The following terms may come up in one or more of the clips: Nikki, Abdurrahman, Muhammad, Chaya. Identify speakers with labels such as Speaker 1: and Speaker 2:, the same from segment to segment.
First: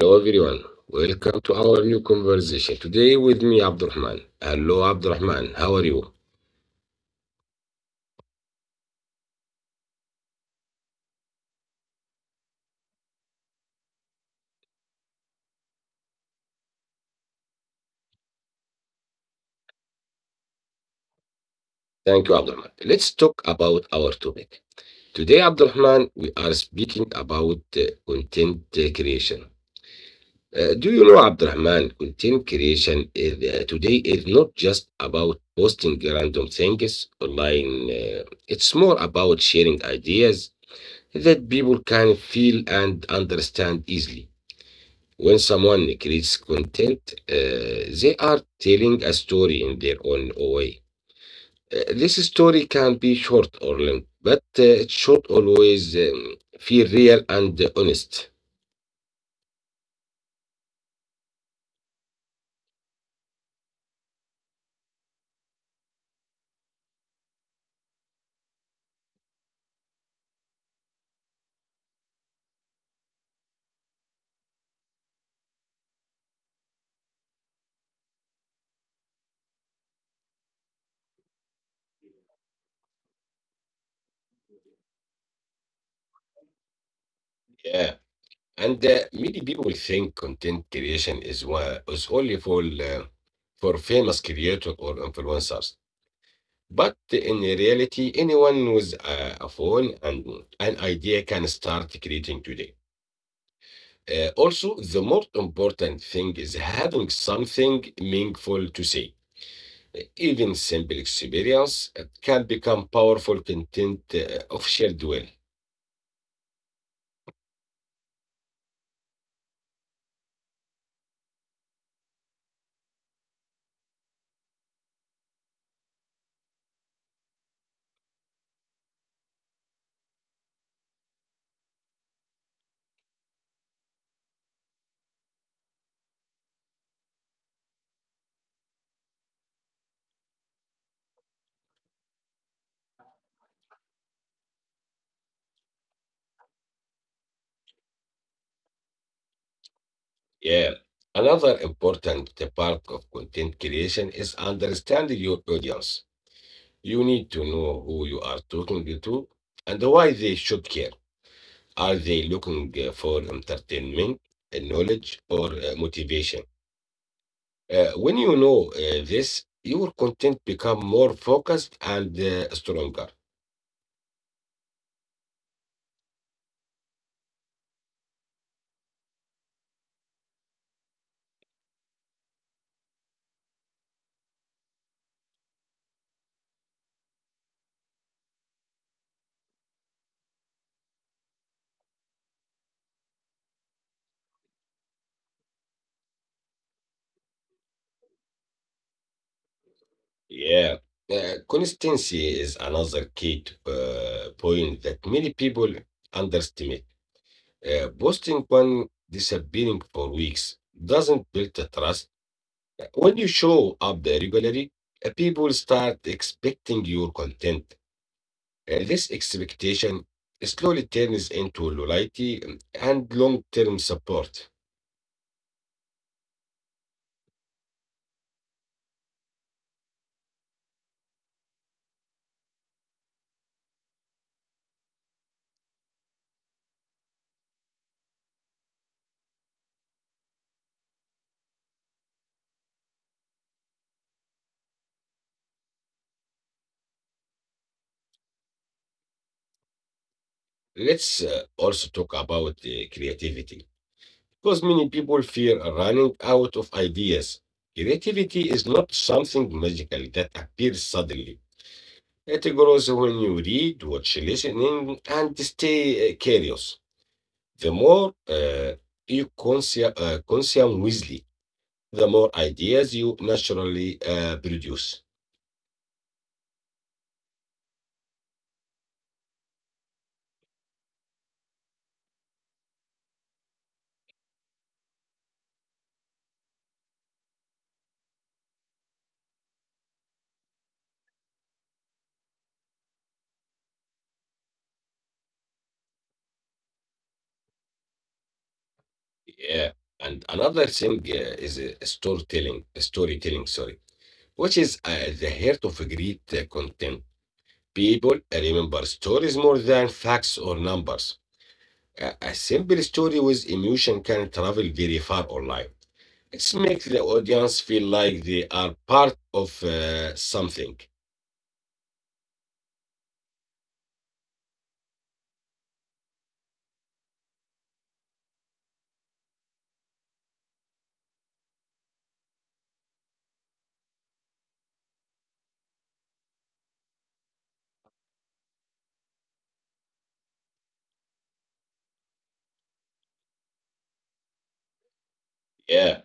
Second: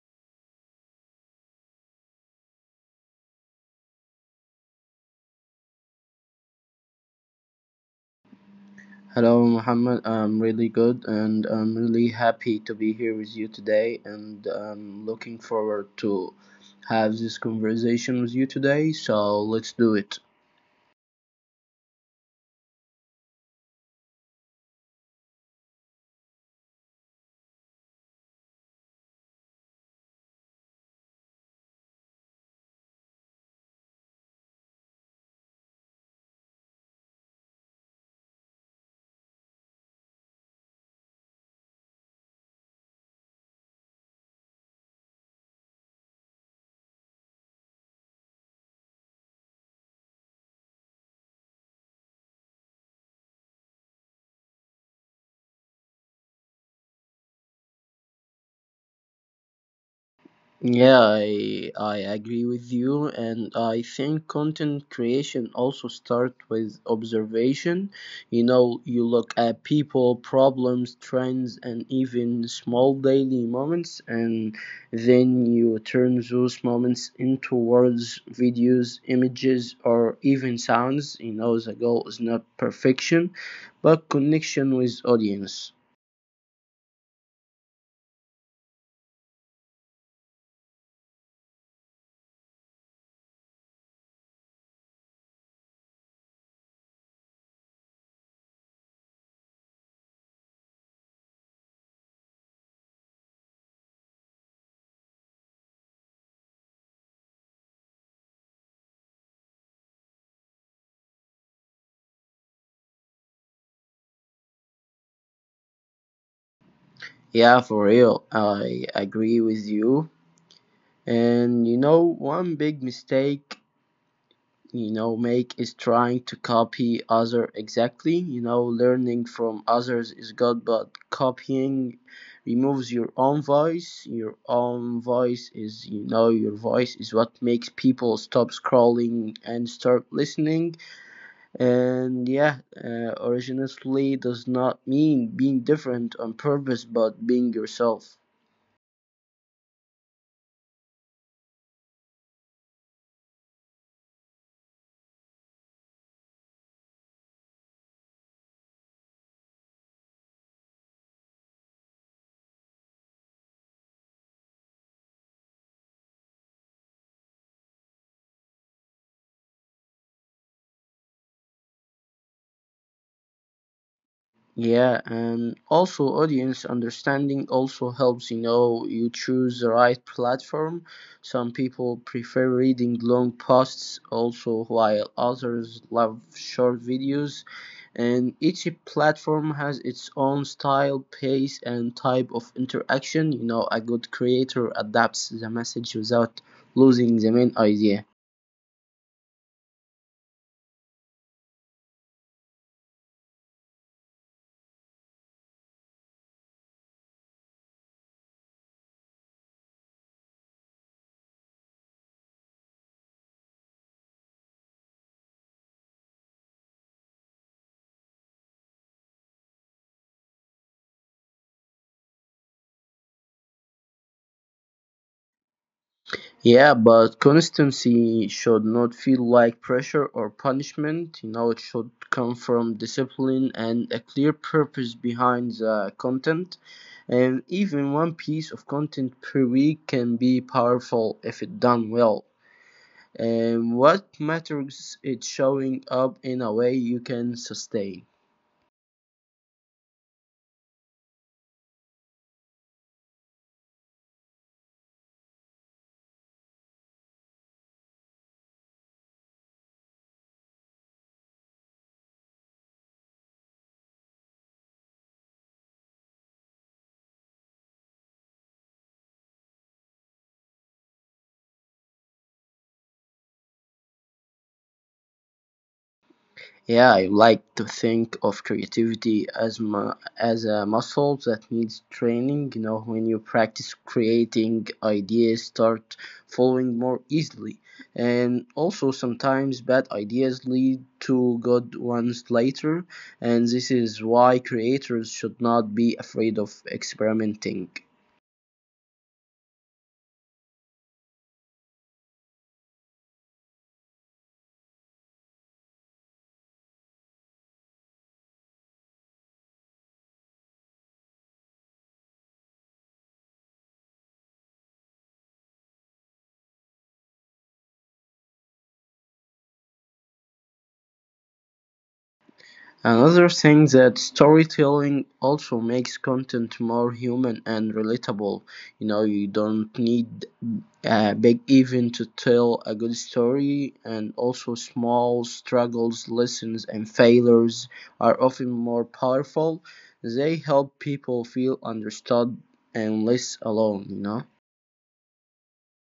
Speaker 1: Hello everyone, welcome to our new conversation. Today with me, Abdurrahman. Hello, Abdurrahman. How are you?
Speaker 2: Hello, Muhammad, I'm really good and I'm really happy to be here with you today. And I'm looking forward to have this conversation with you today. So let's do it.
Speaker 1: Thank you, Abdurrahman. Let's talk about our topic. Today, Abdurrahman, we are speaking about content creation. Do you know, Abdurrahman, content creation today is not just about posting random things online. It's more about sharing ideas that people can feel and understand easily. When someone creates content, they are telling a story in their own way. This story can be short or long, but it should always feel real and honest.
Speaker 2: Yeah, I agree with you, and I think content creation also start with observation. You know, you look at people, problems, trends, and even small daily moments, and then you turn those moments into words, videos, images, or even sounds. You know, the goal is not perfection, but connection with audience.
Speaker 1: Yeah, and many people think content creation is only for famous creators or influencers. But in reality, anyone with a phone and an idea can start creating today. Also, the most important thing is having something meaningful to say. Even simple experience can become powerful content of shared will.
Speaker 2: Yeah, for real, I agree with you. And you know, one big mistake you know make is trying to copy other exactly. You know, learning from others is good, but copying removes your own voice. Your own voice is you know your voice is what makes people stop scrolling and start listening. And yeah, originality does not mean being different on purpose, but being yourself.
Speaker 1: Yeah. Another important part of content creation is understanding your audience. You need to know who you are talking to and why they should care. Are they looking for entertainment, knowledge, or motivation? When you know this, your content become more focused and stronger.
Speaker 2: Yeah, and also audience understanding also helps. You know, you choose the right platform. Some people prefer reading long posts, also, while others love short videos. And each platform has its own style, pace, and type of interaction. You know, a good creator adapts the message without losing the main idea.
Speaker 1: Yeah. Consistency is another key point that many people underestimate. Posting one disappearing for weeks doesn't build the trust. When you show up regularly, people start expecting your content. This expectation slowly turns into loyalty and long term support.
Speaker 2: Yeah, but consistency should not feel like pressure or punishment. You know, it should come from discipline and a clear purpose behind the content. And even one piece of content per week can be powerful if it done well. And what matters is showing up in a way you can sustain.
Speaker 1: Let's also talk about creativity because many people fear running out of ideas. Creativity is not something magical that appears suddenly. It grows when you read, watch, listening, and stay curious. The more consume wisely, the more ideas you naturally produce.
Speaker 2: Yeah, I like to think of creativity as as a muscle that needs training. You know, when you practice creating, ideas start flowing more easily. And also, sometimes bad ideas lead to good ones later. And this is why creators should not be afraid of experimenting.
Speaker 1: Yeah. And another thing is storytelling, which is the heart of a great content. People remember stories more than facts or numbers. A simple story with emotion can travel very far online. It makes the audience feel like they are part of something.
Speaker 2: Another thing that storytelling also makes content more human and relatable. You know, you don't need a big event to tell a good story, and also small struggles, lessons, and failures are often more powerful. They help people feel understood and less alone, you know.
Speaker 1: Yeah.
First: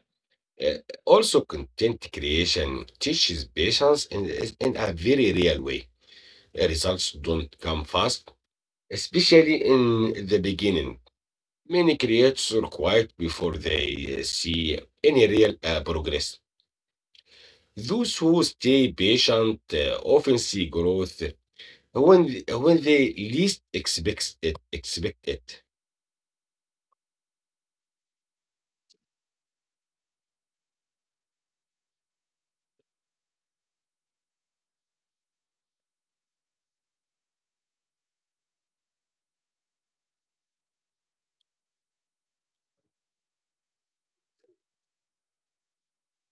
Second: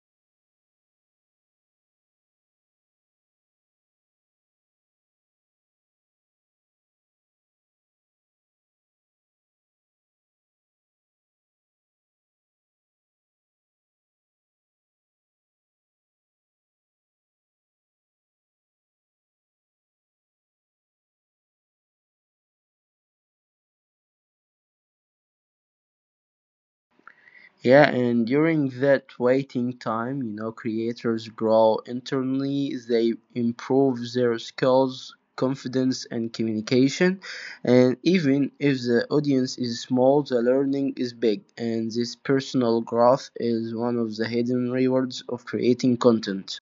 Speaker 1: Uh, also, content creation teaches patience in a very real way. Results don't come fast, especially in the beginning. Many creators are quiet before they see any real progress. Those who stay patient often see growth when they least expect it.
Speaker 2: Yeah, and during that waiting time, you know, creators grow internally, they improve their skills, confidence, and communication. And even if the audience is small, the learning is big. And this personal growth is one of the hidden rewards of creating content.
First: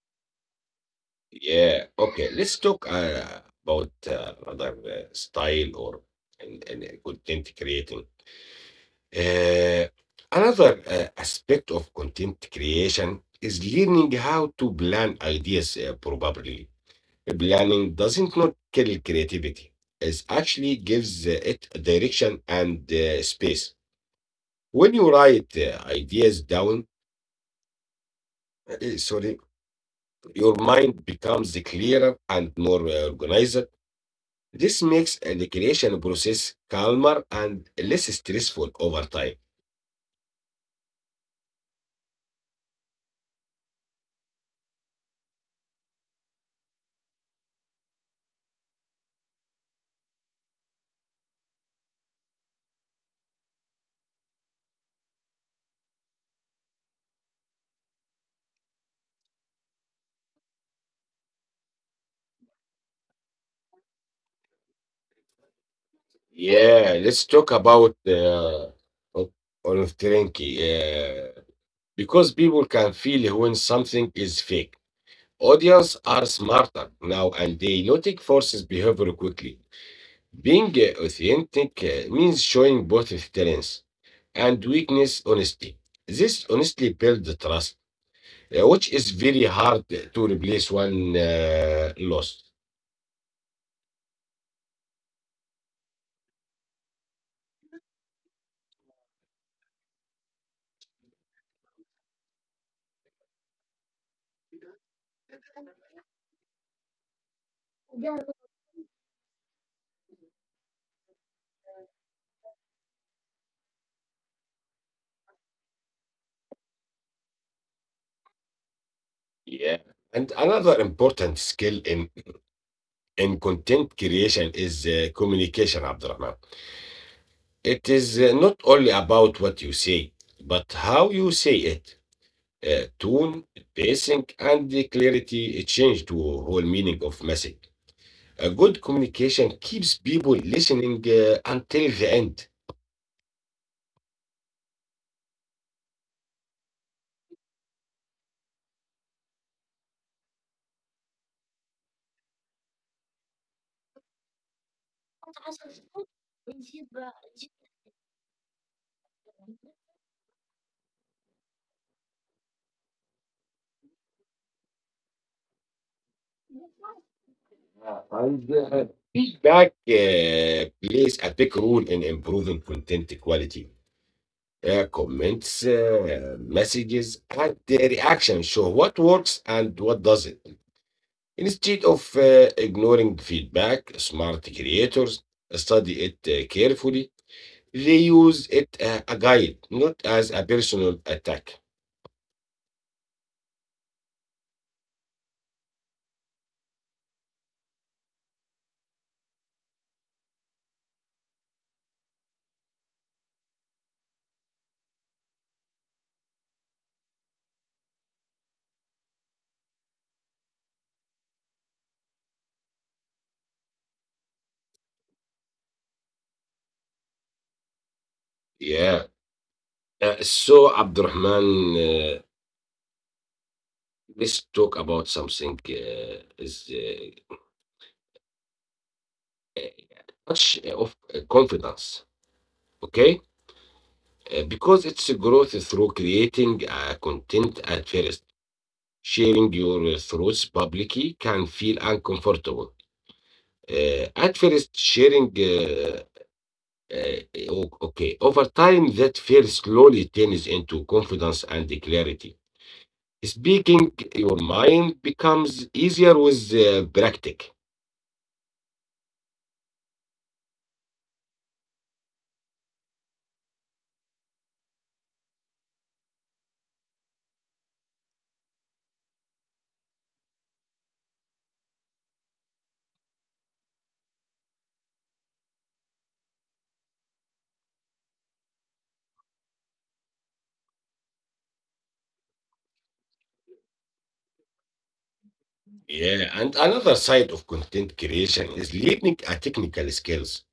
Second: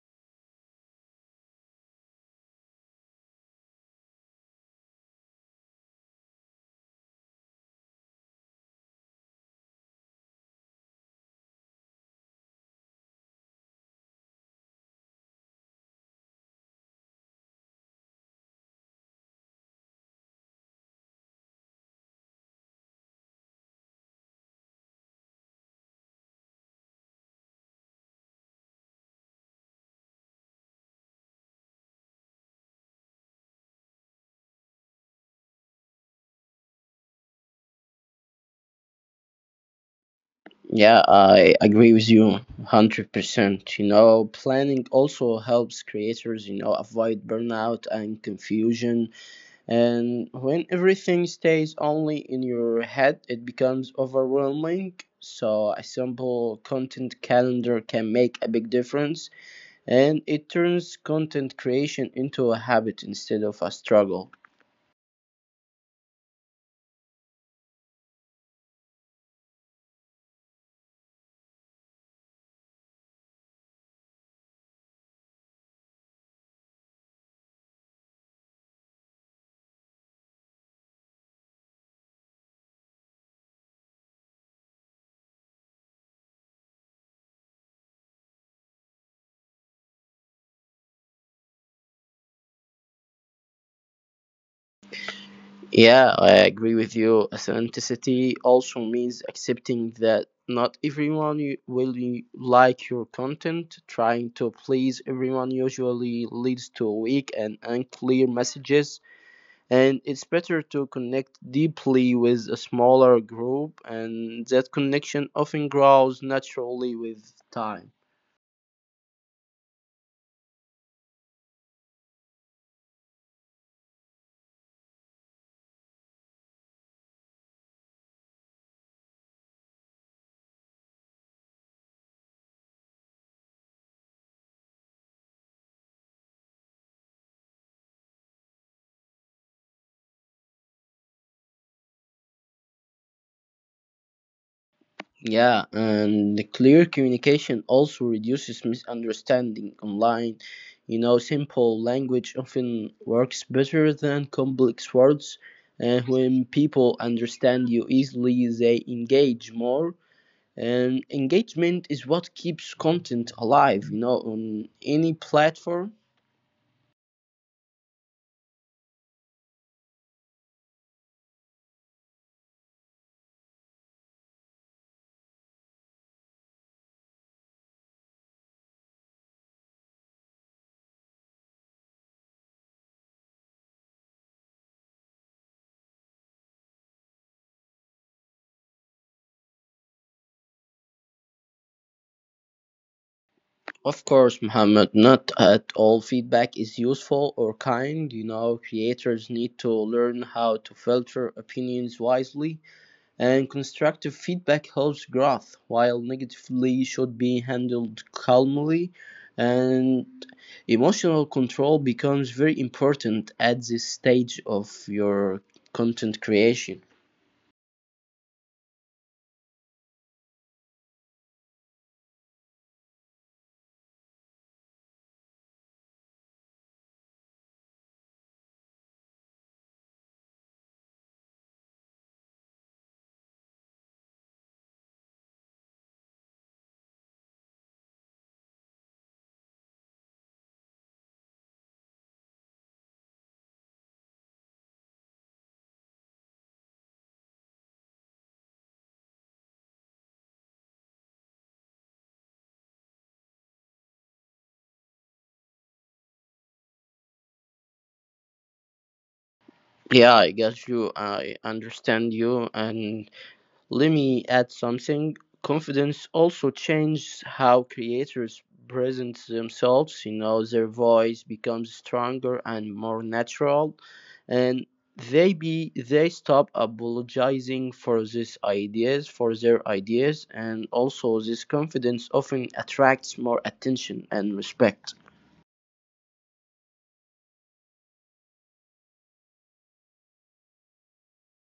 Speaker 1: Yeah. Okay. Let's talk about another style or and content creating. Uh, another aspect of content creation is learning how to plan ideas probably. Planning doesn't not kill creativity. It actually gives it direction and space. When you write ideas down, uh, sorry, your mind becomes clearer and more organized. This makes the creation process calmer and less stressful over time.
Speaker 2: Yeah, I agree with you 100%. You know, planning also helps creators, you know, avoid burnout and confusion. And when everything stays only in your head, it becomes overwhelming. So, a simple content calendar can make a big difference, and it turns content creation into a habit instead of a struggle.
Speaker 1: Yeah, let's talk about of of Trinky. Because people can feel when something is fake. Audience are smarter now and they notice forces behavior quickly. Being authentic means showing both strengths and weakness honestly. This honestly builds the trust, which is very hard to replace one lost.
Speaker 2: Yeah, I agree with you. Authenticity also means accepting that not everyone will like your content. Trying to please everyone usually leads to weak and unclear messages, and it's better to connect deeply with a smaller group, and that connection often grows naturally with time.
Speaker 1: Yeah. And another important skill in content creation is communication, Abdurrahman. It is not only about what you say, but how you say it. Tone, pacing, and the clarity change to whole meaning of message. A good communication keeps people listening until the end.
Speaker 2: Yeah, and the clear communication also reduces misunderstanding online. You know, simple language often works better than complex words, and when people understand you easily, they engage more, and engagement is what keeps content alive, you know, on any platform.
Speaker 1: And, feedback plays a big role in improving content quality. Comments, messages, and the reaction show what works and what doesn't. Instead of ignoring feedback, smart creators study it carefully. They use it a guide, not as a personal attack.
Speaker 2: Of course, Muhammad, not at all feedback is useful or kind. You know, creators need to learn how to filter opinions wisely, and constructive feedback helps growth, while negatively should be handled calmly. And emotional control becomes very important at this stage of your content creation.
Speaker 1: Yeah. So, Abdurrahman, let's talk about something is much of confidence, okay? Because it's growth through creating content at first. Sharing your thoughts publicly can feel uncomfortable. At first, sharing, uh, o- okay, over time, that fear slowly turns into confidence and clarity. Speaking your mind becomes easier with practice.
Speaker 2: Yeah, I got you. I understand you, and let me add something. Confidence also changes how creators present themselves. You know, their voice becomes stronger and more natural, and they stop apologizing for for their ideas, and also this confidence often attracts more attention and respect.
Speaker 1: Yeah, and another side of content creation is learning a technical skills.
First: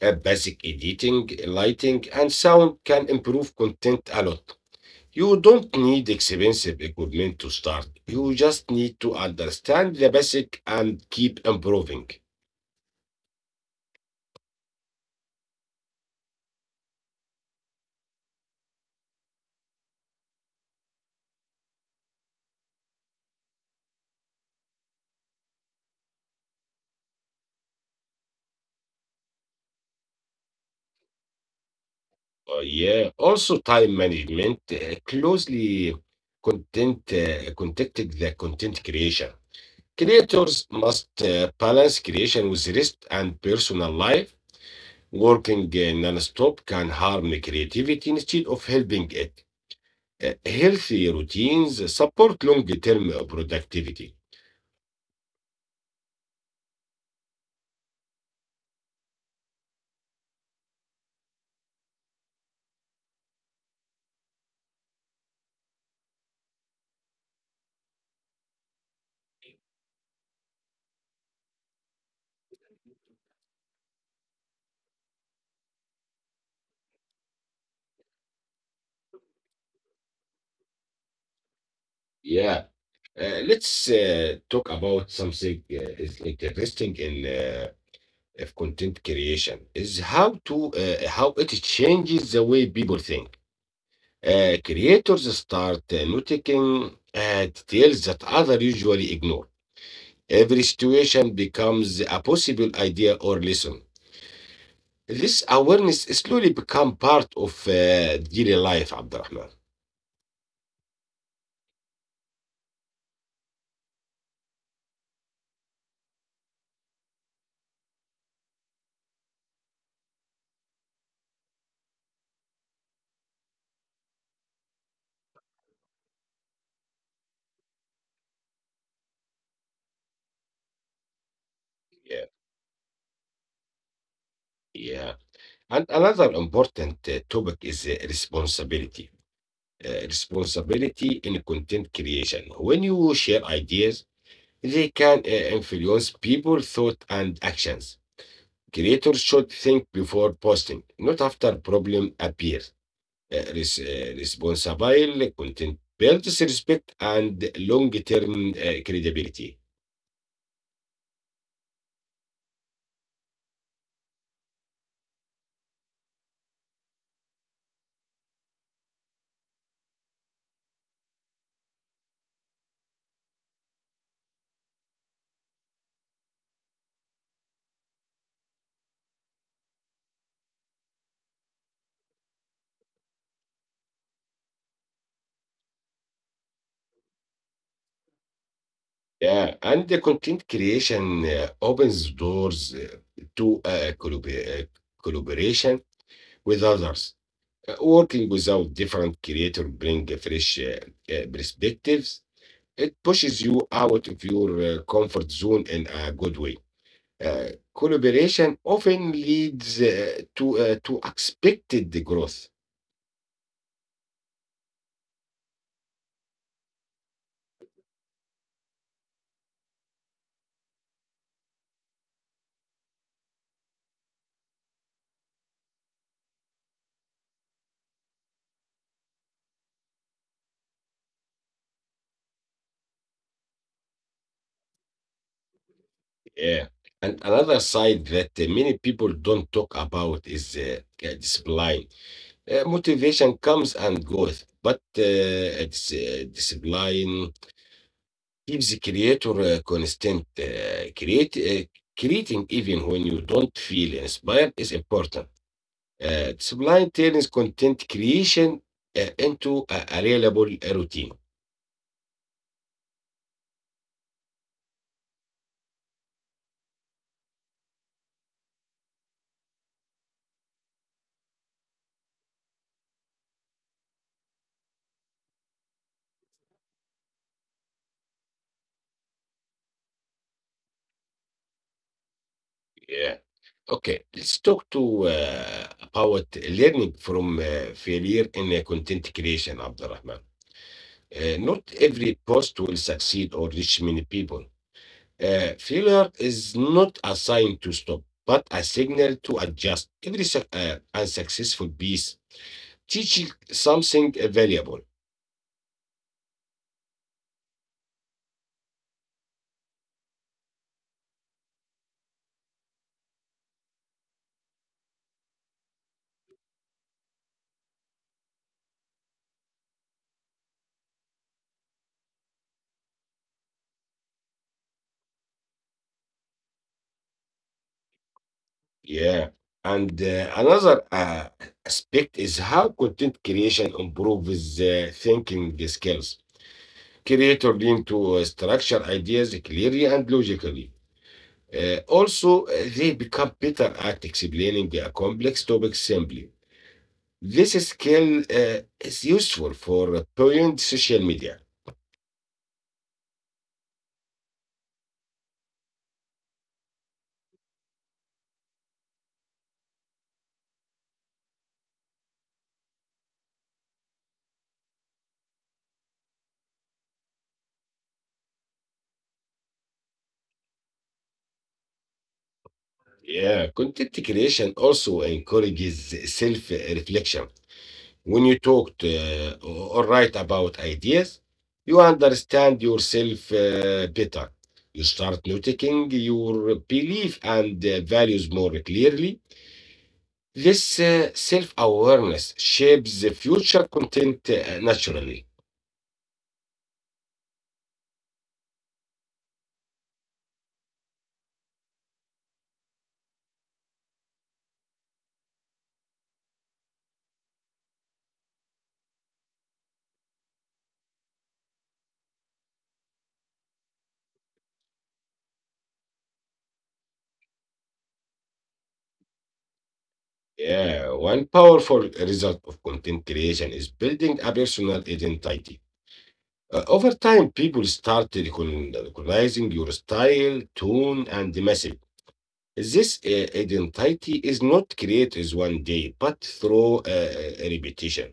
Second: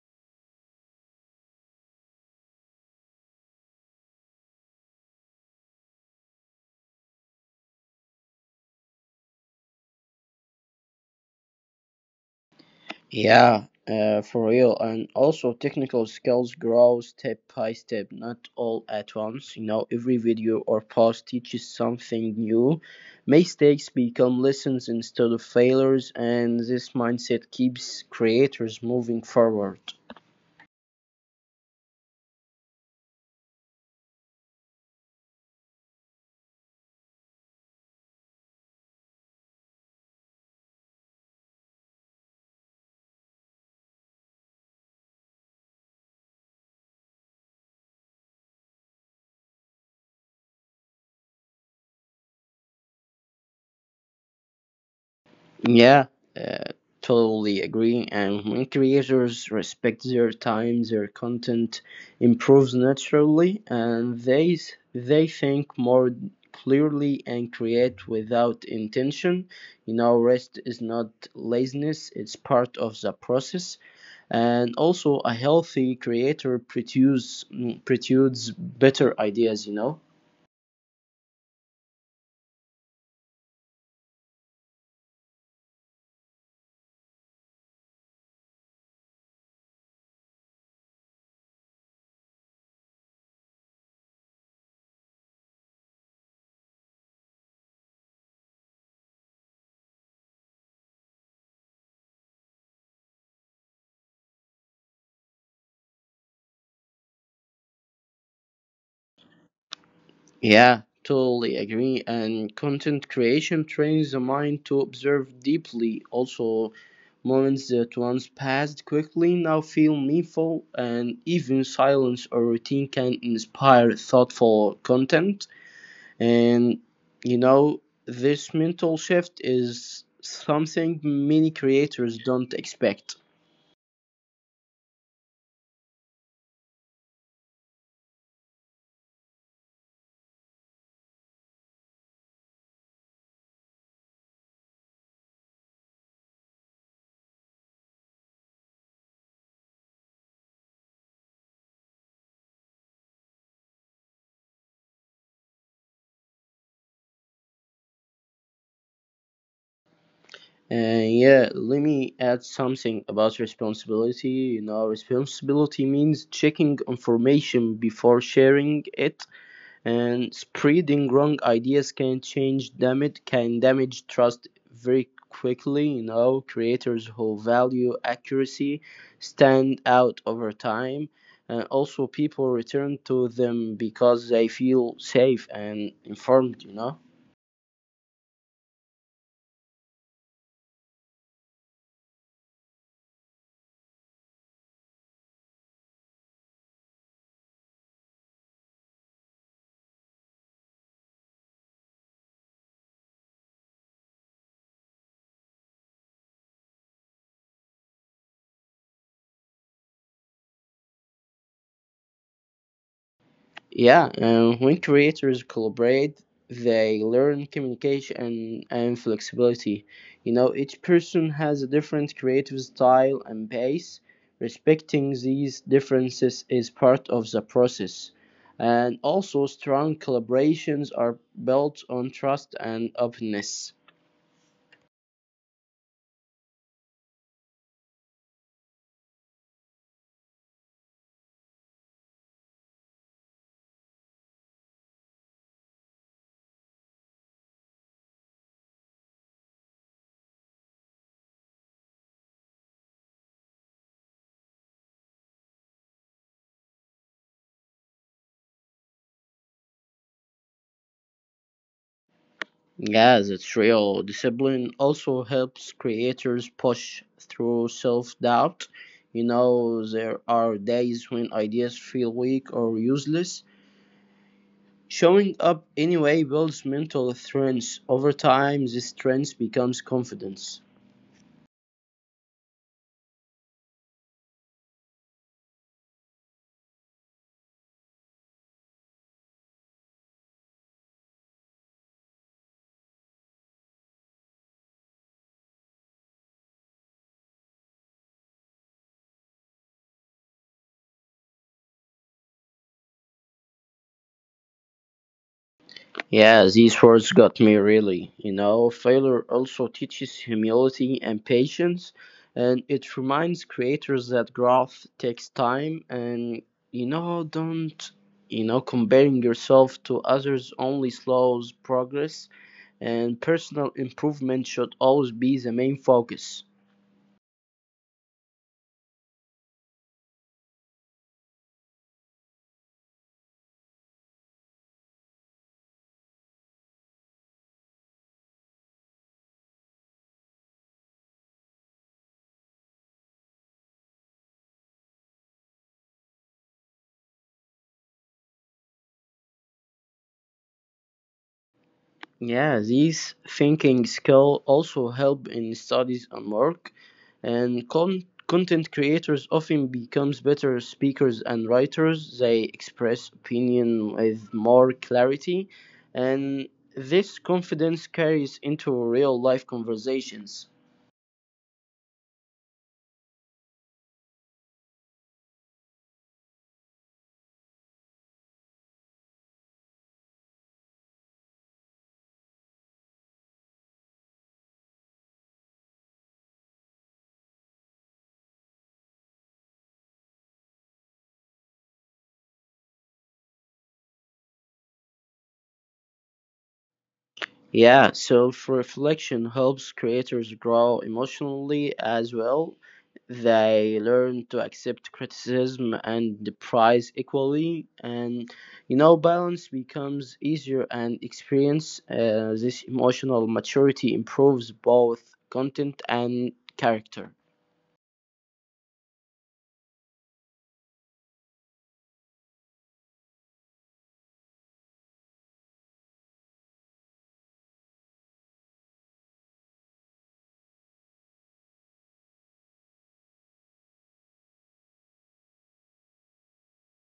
Speaker 1: Basic editing, lighting, and sound can improve content a lot. You don't need expensive equipment to start. You just need to understand the basic and keep improving.
Speaker 2: Yeah, for real. And also, technical skills grow step by step, not all at once. You know, every video or post teaches something new. Mistakes become lessons instead of failures, and this mindset keeps creators moving forward.
Speaker 1: Yeah, also time management closely content contacted the content creation. Creators must balance creation with rest and personal life. Working non-stop can harm creativity instead of helping it. Healthy routines support long-term productivity.
Speaker 2: Yeah, uh, totally agree. And when creators respect their time, their content improves naturally, and they think more clearly and create without intention. You know, rest is not laziness; it's part of the process. And also, a healthy creator produces better ideas. You know.
Speaker 1: Yeah. Let's talk about something is interesting in of content creation is how to how it changes the way people think. Creators start noticing details that other usually ignore. Every situation becomes a possible idea or lesson. This awareness slowly become part of daily life, Abdurrahman.
Speaker 2: Yeah, totally agree. And content creation trains the mind to observe deeply. Also, moments that once passed quickly now feel meaningful, and even silence or routine can inspire thoughtful content. And you know, this mental shift is something many
Speaker 1: Yeah,
Speaker 2: creators don't expect.
Speaker 1: yeah. And another important topic is responsibility. Responsibility in content creation. When you share ideas, they can influence people's thought and actions. Creators should think before posting, not after problem appears. Res- responsible content builds respect and long-term credibility.
Speaker 2: And yeah, let me add something about responsibility. You know, responsibility means checking information before sharing it, and spreading wrong ideas can damage trust very quickly. You know, creators who value accuracy stand out over time, and also people return to them because they feel safe and informed. You know.
Speaker 1: Yeah, and the content creation opens doors to collaboration with others. Working without different creator bring a fresh perspectives. It pushes you out of your comfort zone in a good way. Uh, collaboration often leads to to expected growth.
Speaker 2: Yeah, and when creators collaborate, they learn communication and flexibility. You know, each person has a different creative style and pace. Respecting these differences is part of the process. And also, strong collaborations are built on trust and openness.
Speaker 1: Yeah. And another side that many people don't talk about is discipline. Motivation comes and goes, but discipline keeps the creator constant. Create, creating even when you don't feel inspired is important. Discipline turns content creation into a reliable routine.
Speaker 2: Yes, it's real. Discipline also helps creators push through self doubt. You know, there are days when ideas feel weak or useless. Showing up anyway builds mental strength. Over time, this strength becomes confidence.
Speaker 1: Yeah. Okay, let's talk to about learning from failure in content creation, Abdurrahman. Not every post will succeed or reach many people. Failure is not a sign to stop, but a signal to adjust. Every suc- unsuccessful piece teaches something valuable.
Speaker 2: Yeah, these words got me really. You know, failure also teaches humility and patience, and it reminds creators that growth takes time and, you know, don't, you know, comparing yourself to others only slows progress, and personal improvement should always be the main focus.
Speaker 1: Yeah. And another aspect is how content creation improves thinking skills. Creator lean to structure ideas clearly and logically. Also, they become better at explaining a complex topic simply. This skill is useful for beyond social media.
Speaker 2: Yeah, these thinking skills also help in studies and work, and content creators often becomes better speakers and writers. They express opinion with more clarity, and this confidence carries into real life conversations.
Speaker 1: Yeah, content creation also encourages self-reflection. When you talk to, or write about ideas, you understand yourself better. You start noticing your belief and values more clearly. This self awareness shapes the future content naturally.
Speaker 2: Yeah, self reflection helps creators grow emotionally as well. They learn to accept criticism and the prize equally, and you know, balance becomes easier and experience. This emotional maturity improves both content and character.
Speaker 1: Yeah, one powerful result of content creation is building a personal identity. Over time, people start recognizing your style, tone, and message. This identity is not created as one day, but through repetition.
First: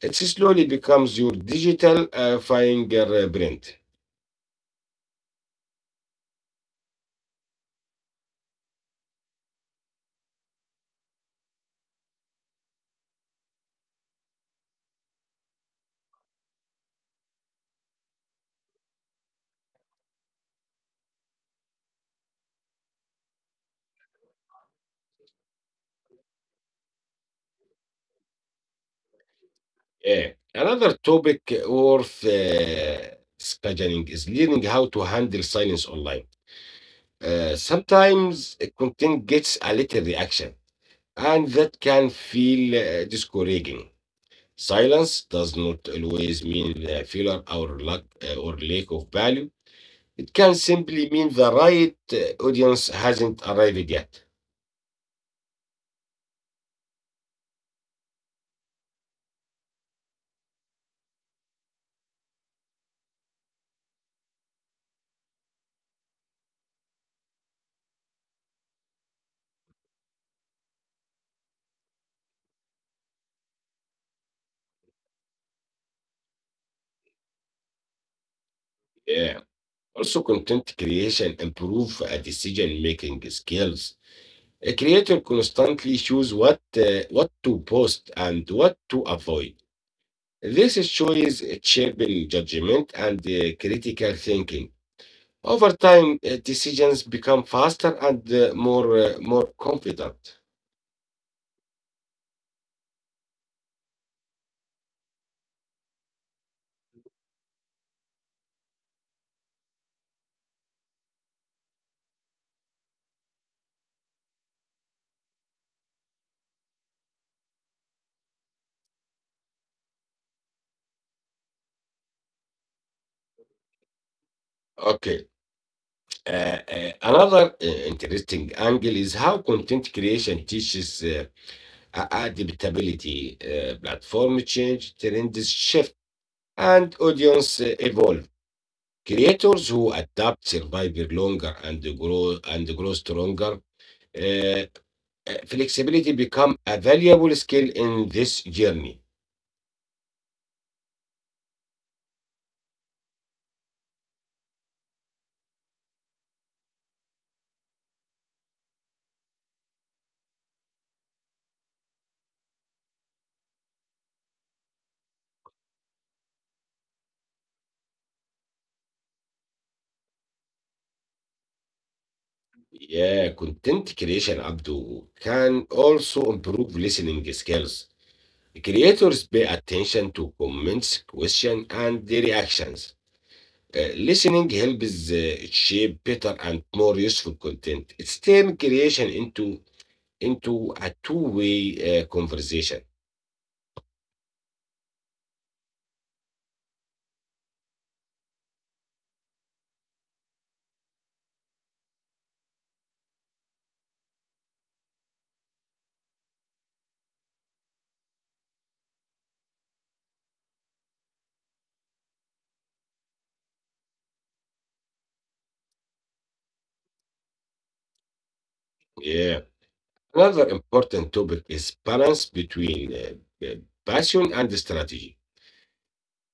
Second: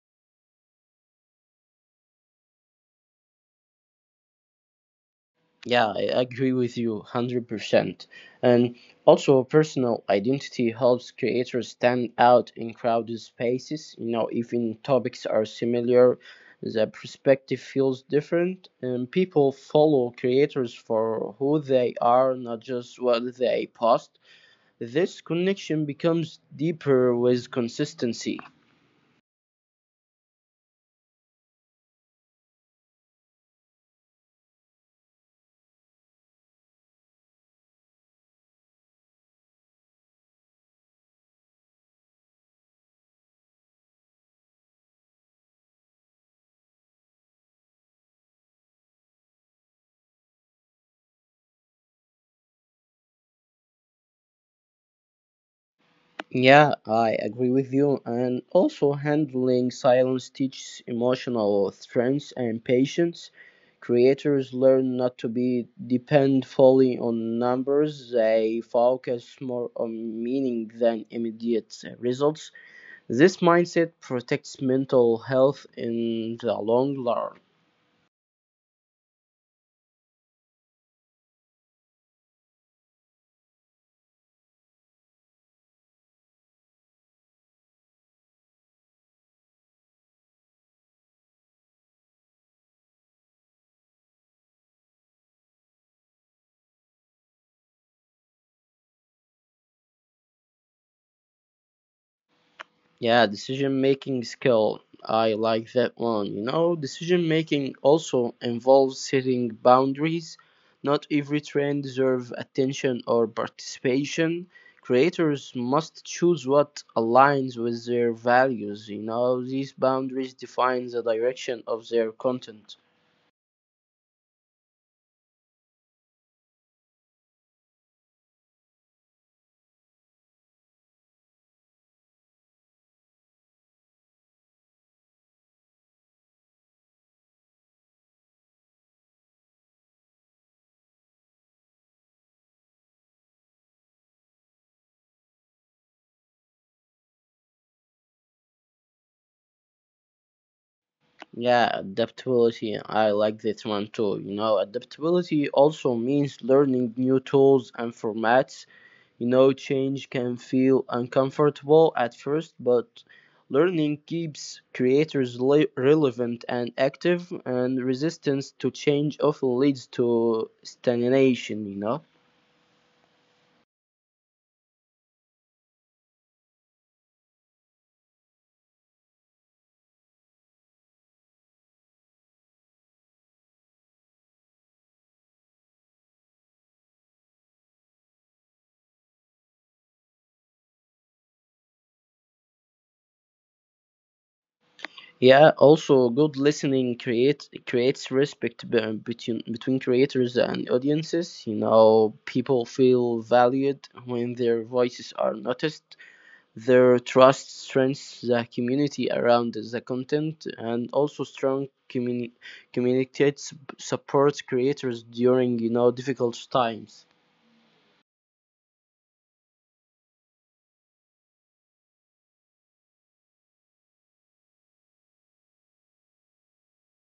Speaker 1: It slowly becomes your digital fingerprint.
Speaker 2: Yeah, I agree with you 100%. And also, personal identity helps creators stand out in crowded spaces. You know, even topics are similar, the perspective feels different, and people follow creators for who they are, not just what they post. This connection becomes deeper with consistency.
Speaker 1: Yeah. Another topic worth scheduling is learning how to handle silence online. Sometimes content gets a little reaction, and that can feel discouraging. Silence does not always mean failure or lack of value. It can simply mean the right audience hasn't arrived yet.
Speaker 2: Yeah, I agree with you. And also, handling silence teaches emotional strength and patience. Creators learn not to be depend fully on numbers. They focus more on meaning than immediate results. This mindset protects mental health in the long run.
Speaker 1: Yeah. Also, content creation improve decision making skills. A creator constantly choose what to post and what to avoid. This choice shaping judgment and critical thinking. Over time, decisions become faster and more confident.
Speaker 2: Yeah, decision making skill. I like that one. You know, decision making also involves setting boundaries. Not every trend deserves attention or participation. Creators must choose what aligns with their values. You know, these boundaries define the direction of their content.
Speaker 1: Okay, another interesting angle is how content creation teaches adaptability. Platform change, trends shift, and audience evolve. Creators who adapt survive longer and grow stronger. Uh, flexibility become a valuable skill in this journey.
Speaker 2: Yeah, adaptability. I like that one too. You know, adaptability also means learning new tools and formats. You know, change can feel uncomfortable at first, but learning keeps creators relevant and active, and resistance to change often leads to stagnation, you know?
Speaker 1: Yeah, content creation, Abdu, can also improve listening skills. Creators pay attention to comments, questions, and the reactions. Listening helps shape better and more useful content. It's turn creation into a two-way conversation.
Speaker 2: Yeah, also good listening creates respect between between creators and audiences. You know, people feel valued when their voices are noticed. Their trust strengthens the community around the content, and also strong communicates supports creators during you know difficult times.
Speaker 1: Yeah. Another important topic is balance between passion and strategy.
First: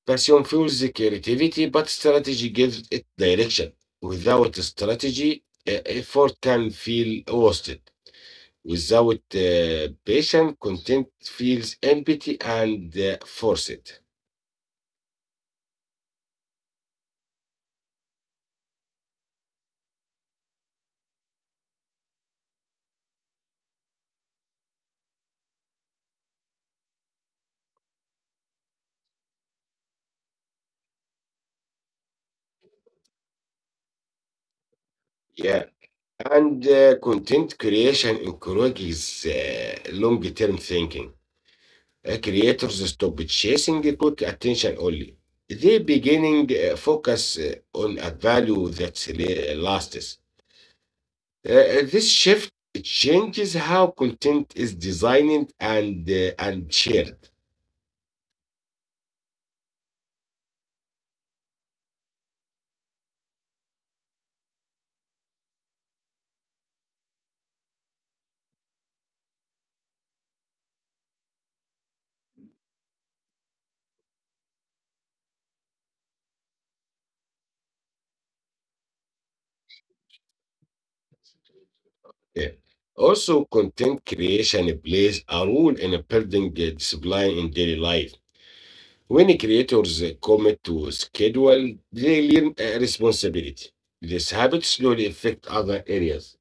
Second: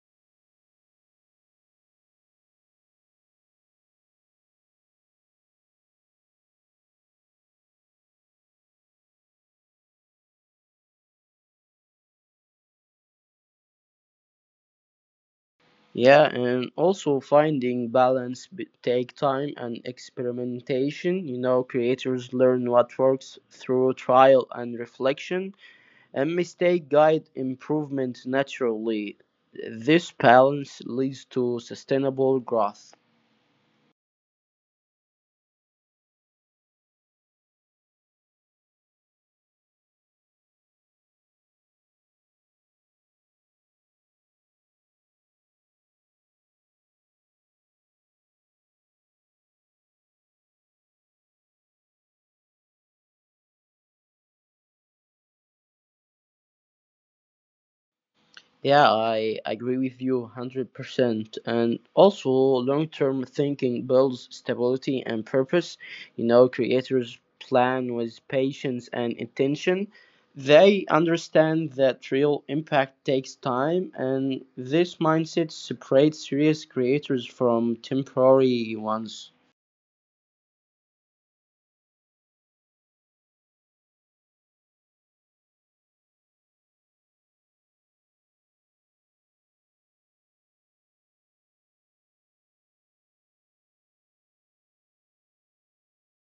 Speaker 1: Passion fuels the creativity, but strategy gives it direction. Without strategy, effort can feel wasted. Without passion, content feels empty and forced.
Speaker 2: Yeah, and also finding balance take time and experimentation. You know, creators learn what works through trial and reflection, and mistake guide improvement naturally. This balance leads to sustainable growth.
Speaker 1: Yeah, and content creation encourages long-term thinking. Creators stop chasing the quick attention only. They beginning focus on a value that lasts. This shift changes how content is designed and shared.
Speaker 2: Yeah, I agree with you 100%. And also, long term thinking builds stability and purpose. You know, creators plan with patience and intention. They understand that real impact takes time, and this mindset separates serious creators from temporary ones.
Speaker 1: Yeah. Also, content creation plays a role in building discipline in daily life. When creators commit to schedule, they learn responsibility. This habit slowly affect other areas,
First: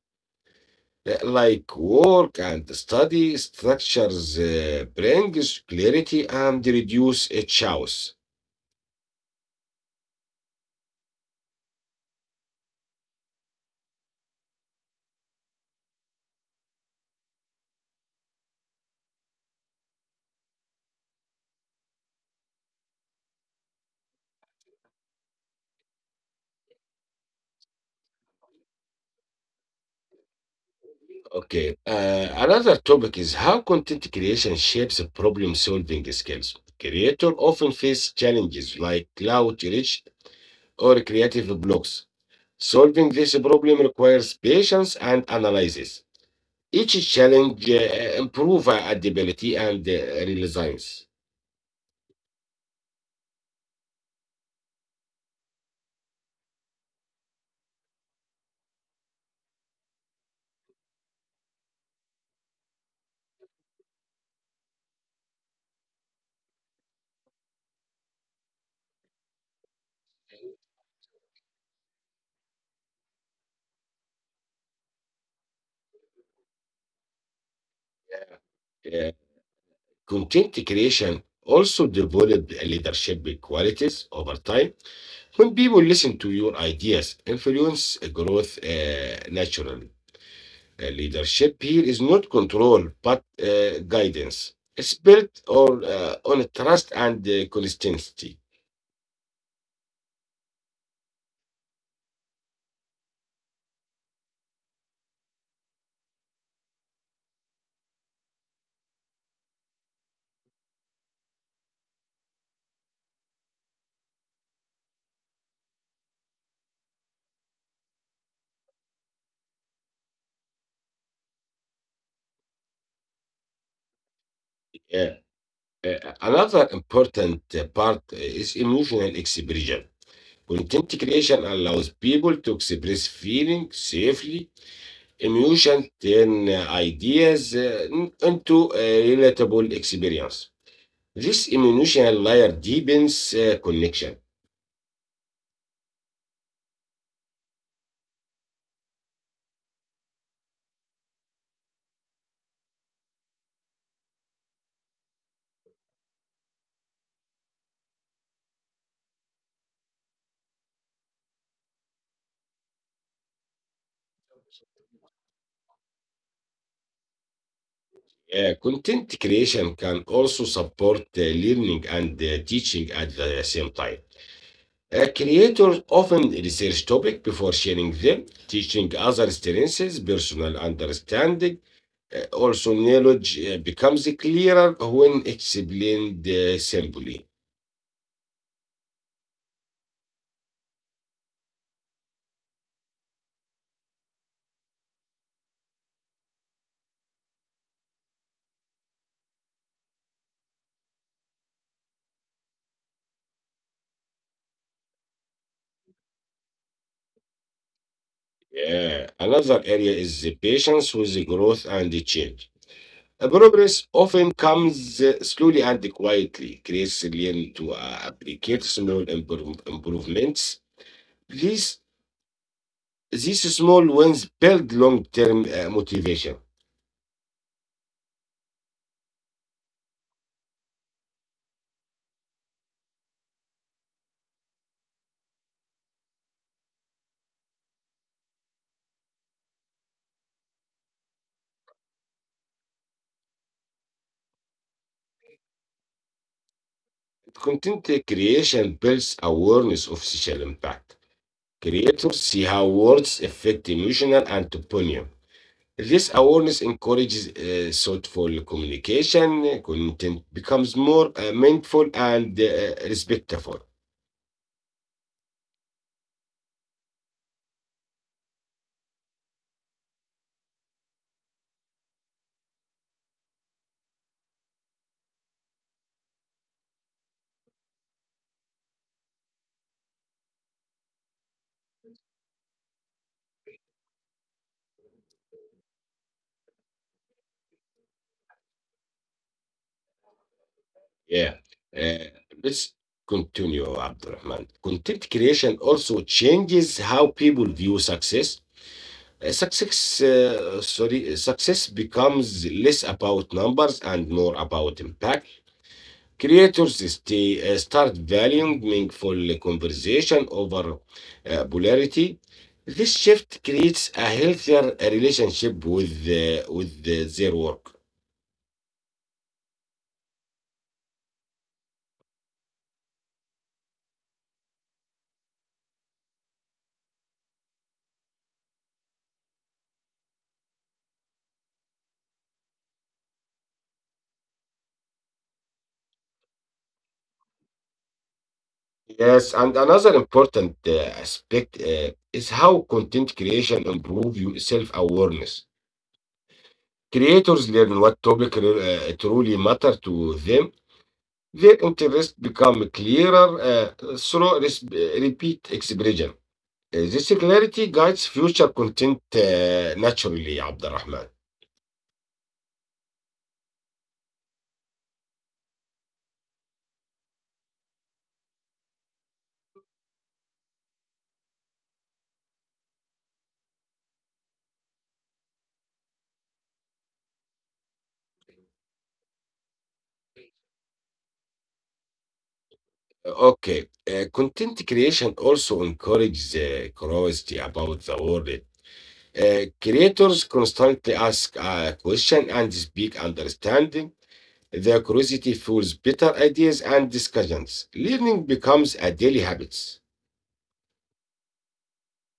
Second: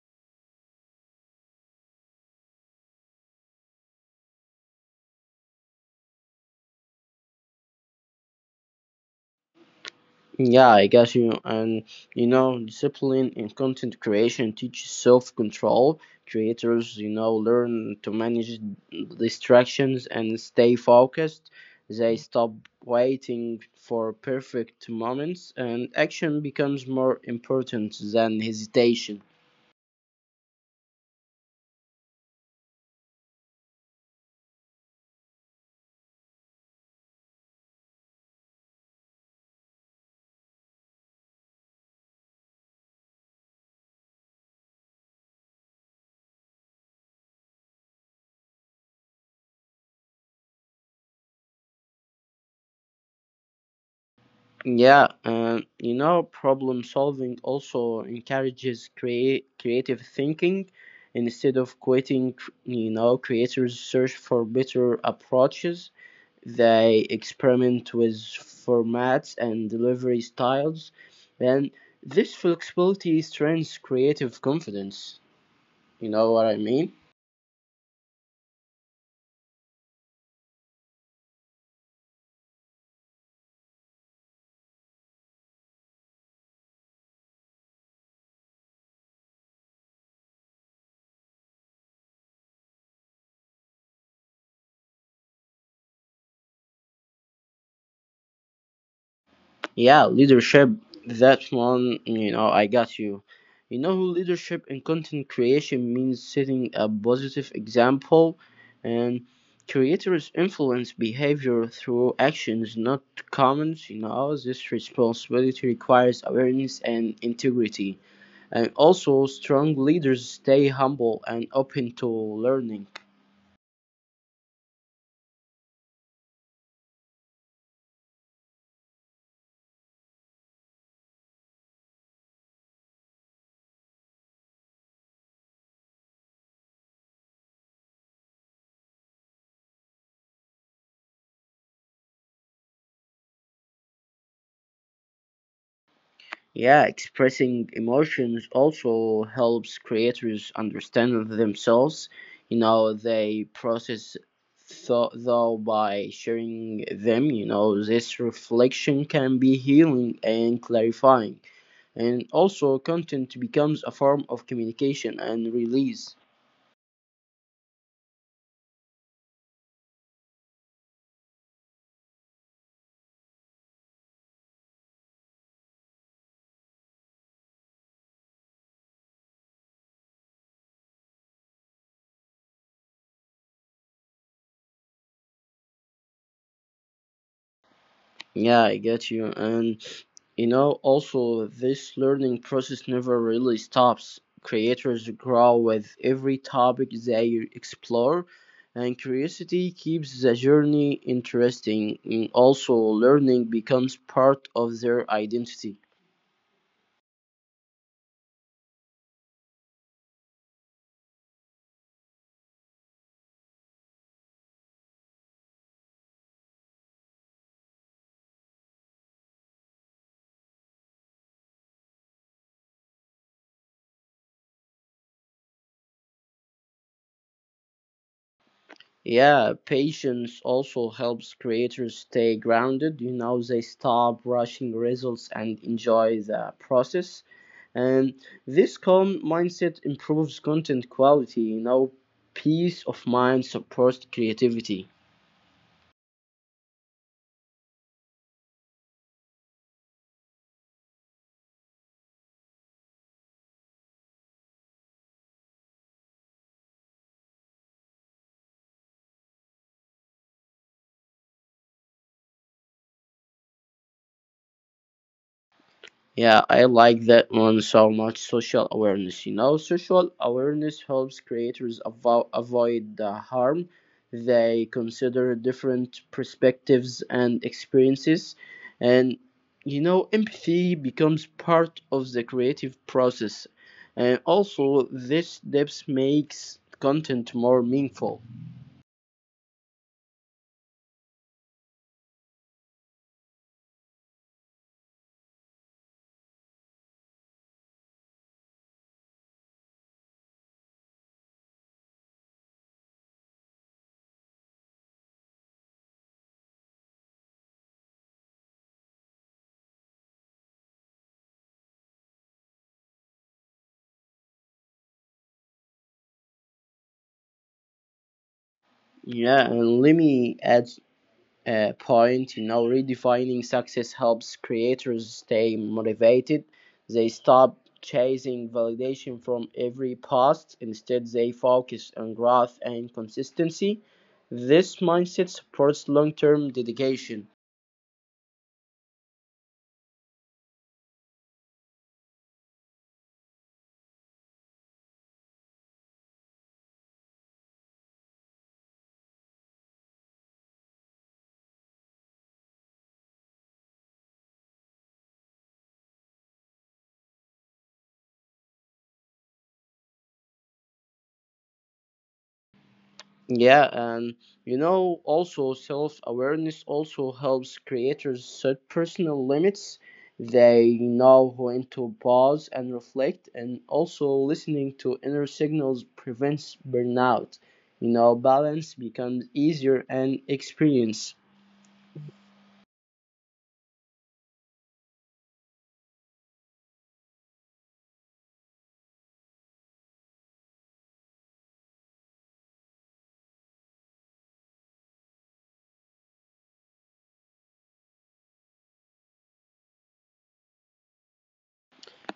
Speaker 1: like work and study structures brings clarity and reduce chaos.
Speaker 2: Yeah, I got you. And you know, discipline in content creation teaches self control. Creators, you know, learn to manage distractions and stay focused. They stop waiting for perfect moments, and action becomes more important than hesitation.
Speaker 1: Okay. Another topic is how content creation shapes problem solving skills. Creators often face challenges like cloud reach or creative blocks. Solving this problem requires patience and analysis. Each challenge improve our ability and resilience.
Speaker 2: Yeah, and you know, problem solving also encourages create creative thinking instead of quitting. You know, creators search for better approaches. They experiment with formats and delivery styles, and this flexibility strengthens creative confidence. You know what I mean?
Speaker 1: Uh, content creation also develop leadership qualities over time. When people listen to your ideas, influence growth naturally. Leadership here is not control, but guidance. It's built on on trust and consistency.
Speaker 2: Yeah, leadership. That one, you know, I got you. You know, leadership in content creation means setting a positive example, and creators influence behavior through actions, not comments. You know, this responsibility requires awareness and integrity. And also, strong leaders stay humble and open to learning.
Speaker 1: Uh, Another important part is emotional expression. Content creation allows people to express feelings safely. Emotion turn ideas into a relatable experience. This emotional layer deepens connection.
Speaker 2: Yeah, expressing emotions also helps creators understand themselves. You know, they process thought though by sharing them. You know, this reflection can be healing and clarifying. And also, content becomes a form of communication and release.
Speaker 1: Content creation can also support learning and teaching at the same time. Creators often research topic before sharing them, teaching other strengths, personal understanding. Also, knowledge becomes clearer when explained simply.
Speaker 2: Yeah, I get you. And you know, also, this learning process never really stops. Creators grow with every topic they explore, and curiosity keeps the journey interesting. And also, learning becomes part of their identity.
Speaker 1: Yeah, another area is the patience with the growth and the change. Progress often comes slowly and quietly. Creates learn to applicate small improvements. These, these small wins build long term motivation.
Speaker 2: Yeah, patience also helps creators stay grounded. You know, they stop rushing results and enjoy the process, and this calm mindset improves content quality. You know, peace of mind supports creativity.
Speaker 1: Content creation builds awareness of social impact. Creators see how words affect emotional and opinion. This awareness encourages thoughtful communication. Content becomes more mindful and respectful.
Speaker 2: Yeah, I like that one so much. Social awareness. You know, social awareness helps creators avoid the harm. They consider different perspectives and experiences. And, you know, empathy becomes part of the creative process. And also, this depth makes content more meaningful.
Speaker 1: Yeah. Uh, let's continue, Abdurrahman. Content creation also changes how people view success. Success, sorry, success becomes less about numbers and more about impact. Creators start valuing meaningful conversation over polarity. This shift creates a healthier relationship with their work.
Speaker 2: Yeah, and let me add point. You know, redefining success helps creators stay motivated. They stop chasing validation from every post. Instead, they focus on growth and consistency. This mindset supports long term dedication.
Speaker 1: Yes, and another important aspect is how content creation improve your self-awareness. Creators learn what topic truly matter to them. Their interests become clearer through repeat expression. This clarity guides future content naturally, Abdurrahman.
Speaker 2: Yeah, and you know, also self awareness also helps creators set personal limits. They know when to pause and reflect, and also listening to inner signals prevents burnout. You know, balance becomes easier and experience.
Speaker 1: Okay, content creation also encourages curiosity about the world. Creators constantly ask a question and speak understanding. Their curiosity fuels better ideas and discussions. Learning becomes a daily habit.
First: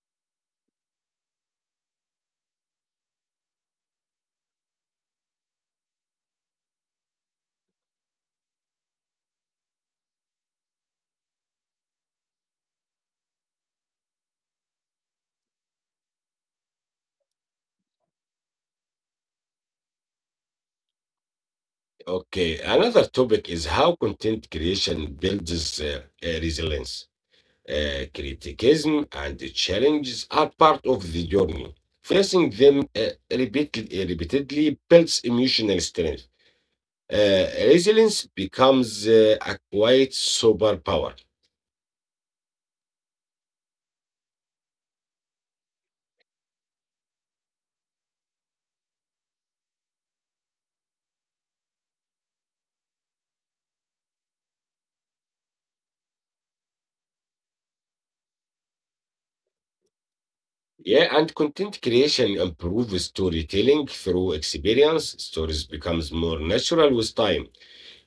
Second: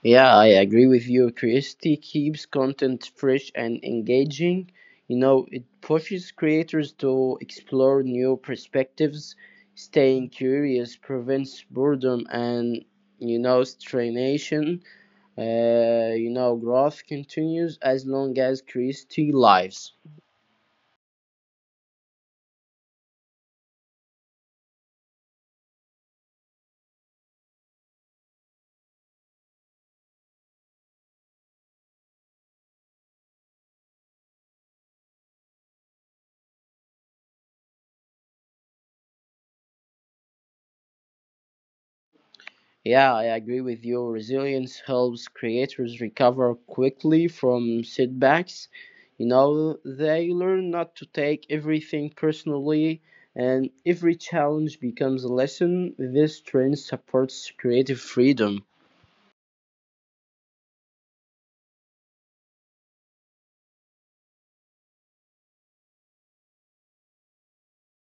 Speaker 2: Yeah, I agree with you. Curiosity keeps content fresh and engaging. You know, it pushes creators to explore new perspectives. Staying curious prevents boredom and, you know, stagnation. You know, growth continues as long as curiosity lives.
Speaker 1: Okay, another topic is how content creation builds resilience. Criticism and the challenges are part of the journey. Facing them repeatedly builds emotional strength. Resilience becomes a quiet superpower.
Speaker 2: Yeah, I agree with you. Resilience helps creators recover quickly from setbacks. You know, they learn not to take everything personally, and every challenge becomes a lesson. This trend supports creative freedom.
Speaker 1: Yeah, and content creation improves storytelling through experience. Stories becomes more natural with time.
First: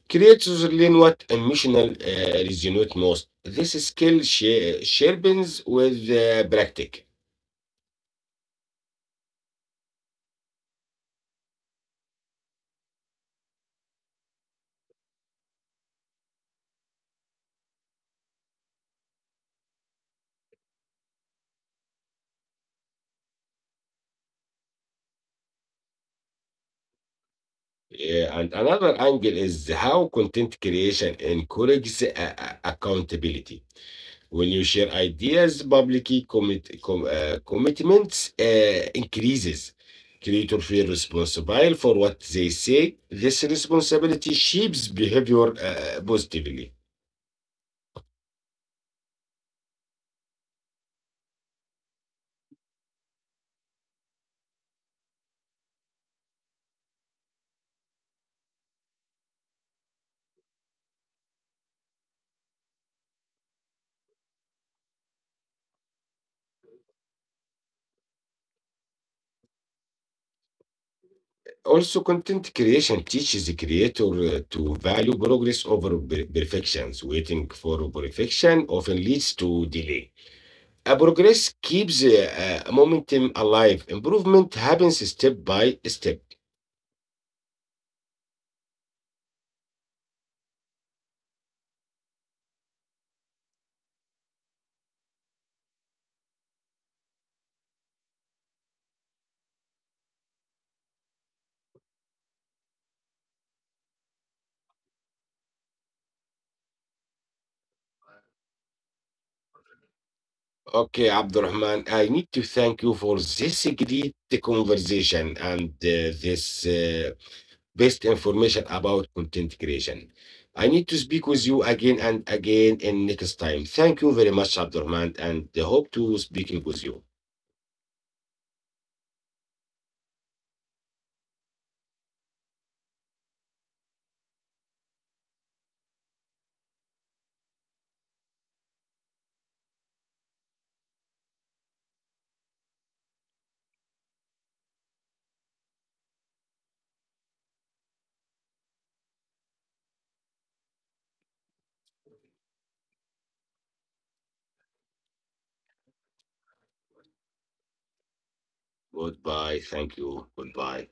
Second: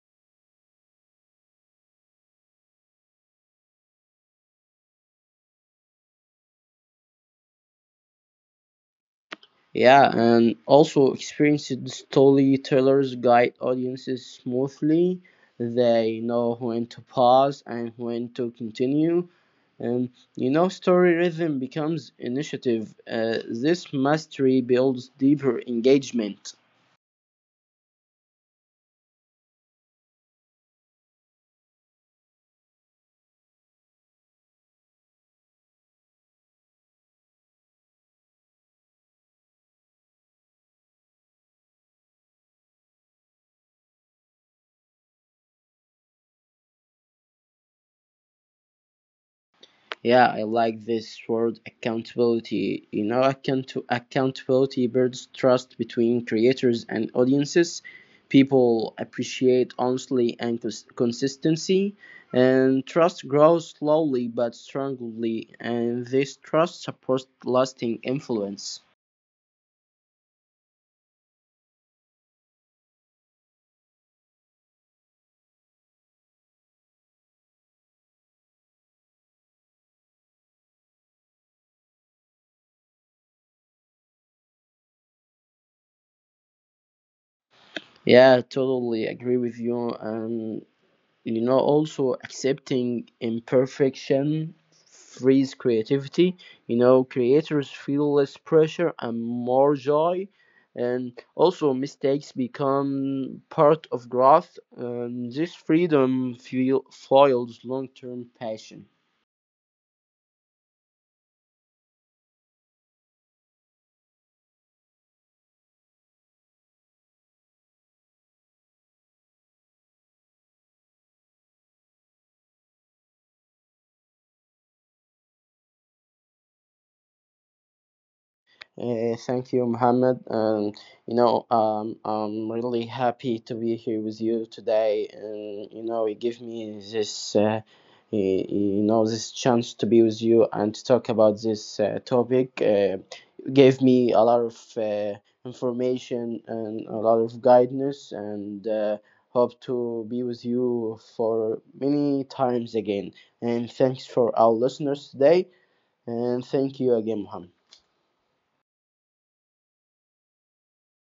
Speaker 1: Creators learn what emotional resonate most. This skill sharpens with practice.
Speaker 2: Yeah, and also experienced storytellers guide audiences smoothly. They know when to pause and when to continue. Um, you know, story rhythm becomes initiative. This mastery builds deeper engagement.
Speaker 1: Yeah, and another angle is how content creation encourages accountability. When you share ideas publicly, commitments increases. Creators feel responsible for what they say. This responsibility shapes behavior positively.
Speaker 2: Yeah, I like this word accountability. You know, accountability builds trust between creators and audiences. People appreciate honesty and consistency, and trust grows slowly but strongly, and this trust supports lasting influence.
Speaker 1: Also, content creation teaches the creator to value progress over perfections. Waiting for perfection often leads to delay. A progress keeps momentum alive. Improvement happens step by step.
Speaker 2: Yeah, totally agree with you. You know, also accepting imperfection frees creativity. You know, creators feel less pressure and more joy, and also mistakes become part of growth, and this freedom fuel foils long-term passion.
Speaker 1: Okay, Abdurrahman, I need to thank you for this great conversation and this best information about content creation. I need to speak with you again and again in next time. Thank you very much, Abdurrahman, and hope to speaking with you.
Speaker 2: Thank you, Mohammed. And you know, I'm really happy to be here with you today. And you know, it gave me this, you know, this chance to be with you and to talk about this topic. Gave me a lot of information and a lot of guidance, and hope to be with you for many times again. And thanks for our listeners today. And thank you again, Mohammed.
Speaker 1: Goodbye. Thank you. Goodbye.